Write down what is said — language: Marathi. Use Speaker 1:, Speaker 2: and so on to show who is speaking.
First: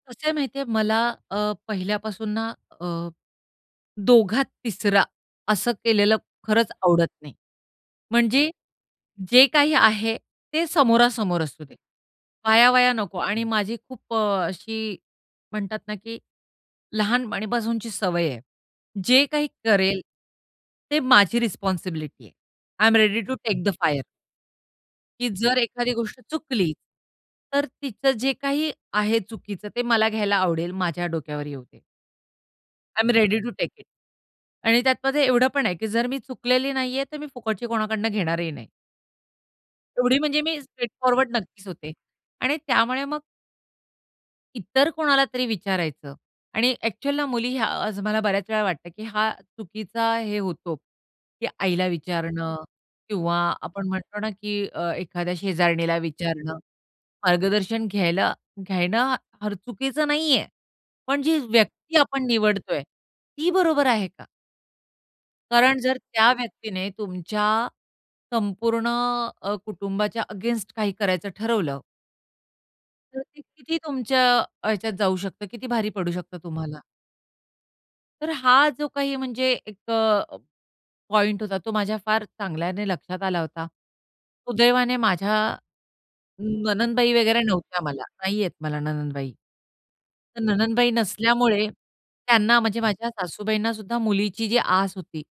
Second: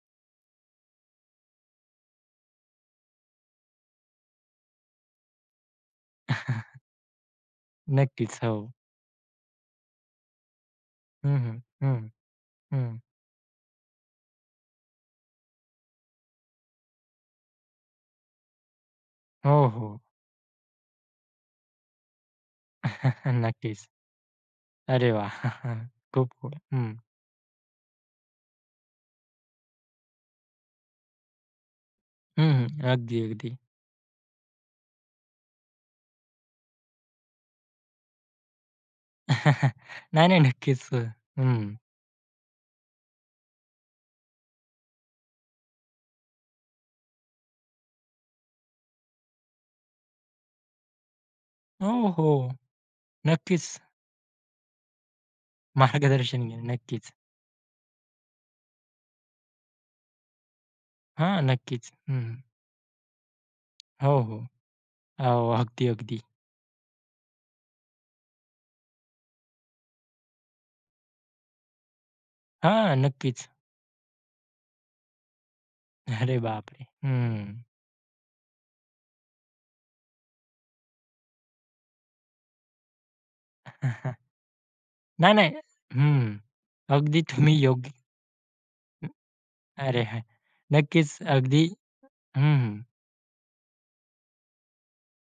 Speaker 1: कसं आहे माहिती आहे, मला अ, पहिल्यापासून ना अ, दोघात तिसरा असं केलेलं खरंच आवडत नाही.
Speaker 2: नक्कीच,
Speaker 1: म्हणजे
Speaker 2: हो.
Speaker 1: जे काही आहे ते
Speaker 2: हं,
Speaker 1: समोरासमोर
Speaker 2: हं.
Speaker 1: असू दे.
Speaker 2: हं,
Speaker 1: आया-वाया
Speaker 2: हं.
Speaker 1: नको आणि माझी खूप अ, अशी म्हणतात ना की लहानपणीपासूनची सवय आहे. जे काही
Speaker 2: हो,
Speaker 1: करेल
Speaker 2: हो.
Speaker 1: ते माझी रिस्पॉन्सिबिलिटी आहे. I am ready to take the
Speaker 2: नक्कीच.
Speaker 1: फायर.
Speaker 2: अरे,
Speaker 1: की
Speaker 2: वाह!
Speaker 1: जर एखादी गोष्ट
Speaker 2: खूप कूल.
Speaker 1: चुकली,
Speaker 2: हं.
Speaker 1: तर तिचं जे काही आहे चुकीचं, ते मला घ्यायला आवडेल. माझ्या डोक्यावर येऊदे.
Speaker 2: हं, हं.
Speaker 1: आय एम
Speaker 2: अगदी,
Speaker 1: रेडी तो
Speaker 2: अगदी.
Speaker 1: Take it. आणि त्यातमध्ये एवढं पण आहे की जर मी चुकलेली नाहीये, तर मी फुकटची कोणाकडून घेणारही नाही. एवढी
Speaker 2: नाही, नाही.
Speaker 1: म्हणजे मी
Speaker 2: नक्कीच
Speaker 1: स्ट्रेट
Speaker 2: अ
Speaker 1: फॉरवर्ड नक्कीच
Speaker 2: हं.
Speaker 1: होते. आणि त्यामुळे मग इतर कोणाला तरी विचारायचं आणि अ‍ॅक्चुअलला मुली आज मला बऱ्याच वेळा वाटतं, की हा चुकीचा हे होतो. की आईला
Speaker 2: हो, हो.
Speaker 1: विचारणं किंवा
Speaker 2: नक्कीच.
Speaker 1: आपण म्हणतो ना की अ, एखाद्या शेजारणीला
Speaker 2: मार्गदर्शन
Speaker 1: विचारणं.
Speaker 2: घेणे. नक्कीच.
Speaker 1: मार्गदर्शन घ्यायला घ्यायला फार चुकीचं नाहीये, पण जी
Speaker 2: हां, नक्कीच.
Speaker 1: व्यक्ती आपण
Speaker 2: हं.
Speaker 1: निवडतोय ती बरोबर आहे
Speaker 2: हो,
Speaker 1: का?
Speaker 2: हो. हो,
Speaker 1: कारण
Speaker 2: अगदी,
Speaker 1: जर
Speaker 2: अगदी.
Speaker 1: त्या व्यक्तीने तुमच्या संपूर्ण अ, कुटुंबाच्या अगेन्स्ट काही करायचं ठरवलं
Speaker 2: हां,
Speaker 1: तर ते
Speaker 2: नक्कीच.
Speaker 1: किती तुमच्या ह्याच्यात जाऊ शकतं, किती भारी पडू शकतं
Speaker 2: अरे
Speaker 1: तुम्हाला.
Speaker 2: बापरे! हं.
Speaker 1: तर हा जो काही म्हणजे एक अ, पॉइंट होता, तो माझ्या फार चांगल्याने लक्षात आला होता. सुदैवाने माझ्या
Speaker 2: नाही, नाही हं,
Speaker 1: नणंदबाई
Speaker 2: अगदी
Speaker 1: वगैरे
Speaker 2: तुम्ही
Speaker 1: नव्हत्या
Speaker 2: योग्य
Speaker 1: मला. नाहीयेत मला नणंदबाई.
Speaker 2: अरे, हां,
Speaker 1: तर नणंदबाई
Speaker 2: नक्कीच अगदी.
Speaker 1: नसल्यामुळे
Speaker 2: हं,
Speaker 1: त्यांना म्हणजे
Speaker 2: हं.
Speaker 1: माझ्या सासूबाईंनासुद्धा मुलीची जी आस होती